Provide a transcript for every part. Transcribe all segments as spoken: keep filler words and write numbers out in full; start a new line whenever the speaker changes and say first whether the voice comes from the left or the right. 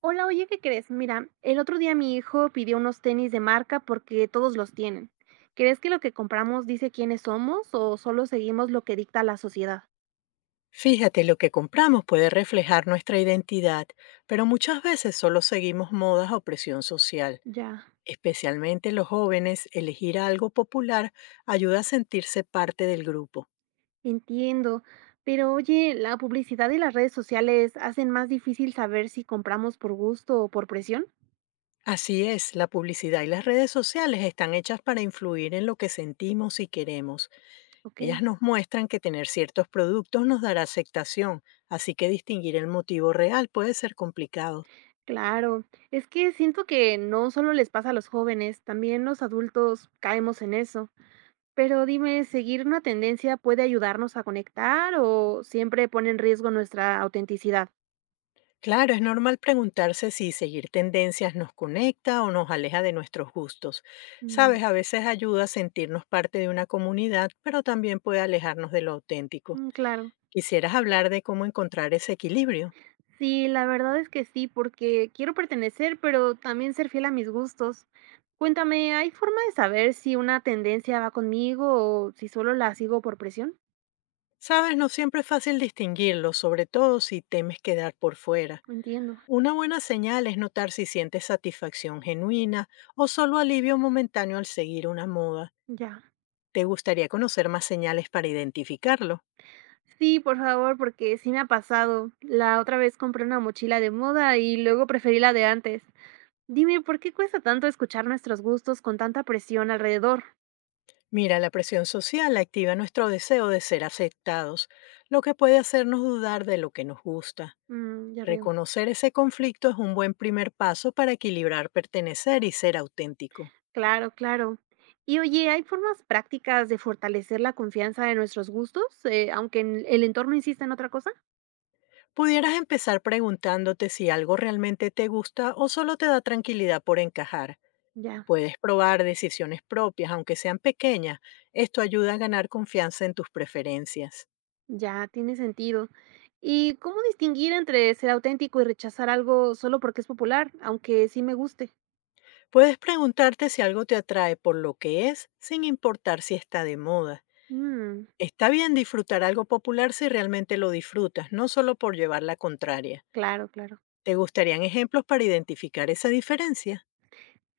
right: Hola, oye, ¿qué crees? Mira, el otro día mi hijo pidió unos tenis de marca porque todos los tienen. ¿Crees que lo que compramos dice quiénes somos o solo seguimos lo que dicta la sociedad?
left: Fíjate, lo que compramos puede reflejar nuestra identidad, pero muchas veces solo seguimos modas o presión social.
right: Ya,
left: Especialmente los jóvenes, elegir algo popular ayuda a sentirse parte del grupo.
right: entiendo. Pero oye, la publicidad y las redes sociales hacen más difícil saber si compramos por gusto o por presión.
left: Así es, la publicidad y las redes sociales están hechas para influir en lo que sentimos y queremos.
right: Ok.
left: Ellas nos muestran que tener ciertos productos nos dará aceptación, así que distinguir el motivo real puede ser complicado.
right: Claro, es que siento que no solo les pasa a los jóvenes, también los adultos caemos en eso. Pero dime, ¿seguir una tendencia puede ayudarnos a conectar o siempre pone en riesgo nuestra autenticidad?
left: Claro, es normal preguntarse si seguir tendencias nos conecta o nos aleja de nuestros gustos.
right: Mm,
left: Sabes, a veces ayuda a sentirnos parte de una comunidad, pero también puede alejarnos de lo auténtico.
right: mm, claro.
left: Quisieras hablar de cómo encontrar ese equilibrio.
right: Sí, la verdad es que sí, porque quiero pertenecer, pero también ser fiel a mis gustos. Cuéntame, ¿hay forma de saber si una tendencia va conmigo o si solo la sigo por presión?
left: Sabes, no siempre es fácil distinguirlo, sobre todo si temes quedar por fuera.
right: No entiendo.
left: Una buena señal es notar si sientes satisfacción genuina o solo alivio momentáneo al seguir una moda.
right: Ya.
left: ¿Te gustaría conocer más señales para identificarlo?
right: Sí, por favor, porque sí me ha pasado. La otra vez compré una mochila de moda y luego preferí la de antes. Dime, ¿por qué cuesta tanto escuchar nuestros gustos con tanta presión alrededor?
left: Mira, la presión social activa nuestro deseo de ser aceptados, lo que puede hacernos dudar de lo que nos gusta.
right: Mm, ya veo.
left: Reconocer ese conflicto es un buen primer paso para equilibrar pertenecer y ser auténtico.
right: Claro, claro. Y oye, ¿hay formas prácticas de fortalecer la confianza de nuestros gustos, eh, aunque en- el entorno insista en otra cosa?
left: Pudieras empezar preguntándote si algo realmente te gusta o solo te da tranquilidad por encajar.
right: Ya,
left: Puedes probar decisiones propias, aunque sean pequeñas. Esto ayuda a ganar confianza en tus preferencias.
right: ya, tiene sentido. ¿Y cómo distinguir entre ser auténtico y rechazar algo solo porque es popular, aunque sí me guste?
left: Puedes preguntarte si algo te atrae por lo que es, sin importar si está de moda.
right: Mm,
left: Está bien disfrutar algo popular si realmente lo disfrutas, no solo por llevar la contraria.
right: claro, claro.
left: ¿Te gustarían ejemplos para identificar esa diferencia?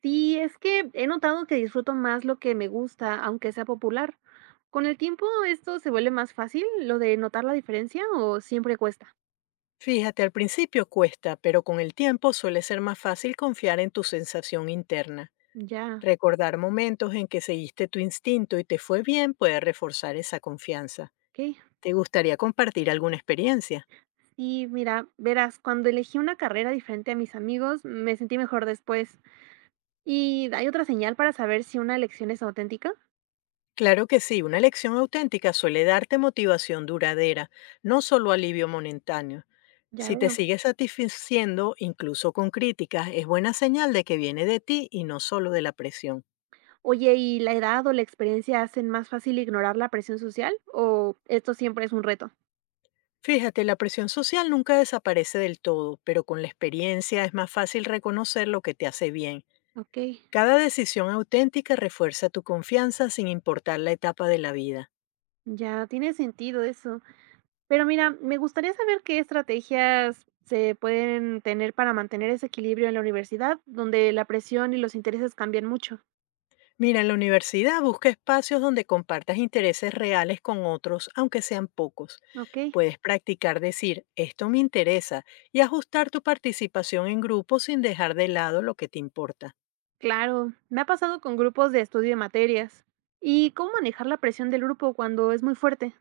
right: Sí, es que he notado que disfruto más lo que me gusta, aunque sea popular. ¿Con el tiempo esto se vuelve más fácil, lo de notar la diferencia o siempre cuesta?
left: Fíjate, al principio cuesta, pero con el tiempo suele ser más fácil confiar en tu sensación interna.
right: Ya,
left: Recordar momentos en que seguiste tu instinto y te fue bien puede reforzar esa confianza.
right: ok.
left: ¿Te gustaría compartir alguna experiencia?
right: Sí, mira, verás, cuando elegí una carrera diferente a mis amigos, me sentí mejor después. ¿Y hay otra señal para saber si una elección es auténtica?
left: Claro que sí, una elección auténtica suele darte motivación duradera, no solo alivio momentáneo.
right: Ya
left: Si te
right: veo.
left: sigues satisfaciendo, incluso con críticas, es buena señal de que viene de ti y no solo de la presión.
right: Oye, ¿y la edad o la experiencia hacen más fácil ignorar la presión social o esto siempre es un reto?
left: Fíjate, la presión social nunca desaparece del todo, pero con la experiencia es más fácil reconocer lo que te hace bien.
right: Ok,
left: Cada decisión auténtica refuerza tu confianza sin importar la etapa de la vida.
right: ya tiene sentido eso. Pero mira, me gustaría saber qué estrategias se pueden tener para mantener ese equilibrio en la universidad, donde la presión y los intereses cambian mucho.
left: Mira, en la universidad busca espacios donde compartas intereses reales con otros, aunque sean pocos.
right: Ok,
left: Puedes practicar decir, esto me interesa, y ajustar tu participación en grupo sin dejar de lado lo que te importa.
right: claro. Me ha pasado con grupos de estudio de materias. ¿Y cómo manejar la presión del grupo cuando es muy fuerte?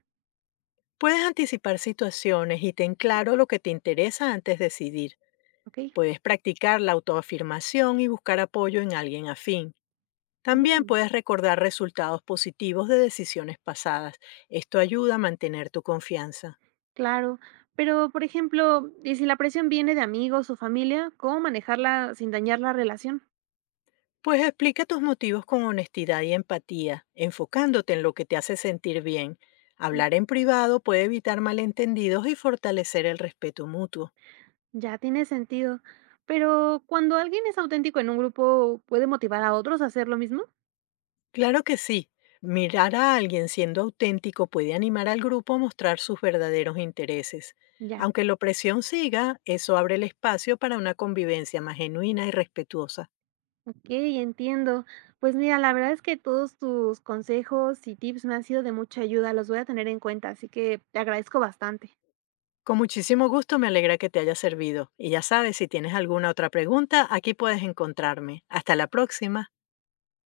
left: Puedes anticipar situaciones y ten claro lo que te interesa antes de decidir.
right: Ok,
left: Puedes practicar la autoafirmación y buscar apoyo en alguien afín. También
right: mm,
left: puedes recordar resultados positivos de decisiones pasadas. Esto ayuda a mantener tu confianza.
right: claro. Pero, por ejemplo, ¿y si la presión viene de amigos o familia? ¿Cómo manejarla sin dañar la relación?
left: Pues explica tus motivos con honestidad y empatía, enfocándote en lo que te hace sentir bien.
right: Mm,
left: Hablar en privado puede evitar malentendidos y fortalecer el respeto mutuo.
right: Ya tiene sentido. Pero cuando alguien es auténtico en un grupo, ¿puede motivar a otros a hacer lo mismo?
left: Claro que sí, mirar a alguien siendo auténtico puede animar al grupo a mostrar sus verdaderos intereses.
right: Ya,
left: Aunque la opresión siga, eso abre el espacio para una convivencia más genuina y respetuosa.
right: okey, entiendo. Pues mira, la verdad es que todos tus consejos y tips me han sido de mucha ayuda, los voy a tener en cuenta, así que te agradezco bastante.
left: Con muchísimo gusto me alegra que te haya servido. Y ya sabes, si tienes alguna otra pregunta, aquí puedes encontrarme. Hasta la próxima.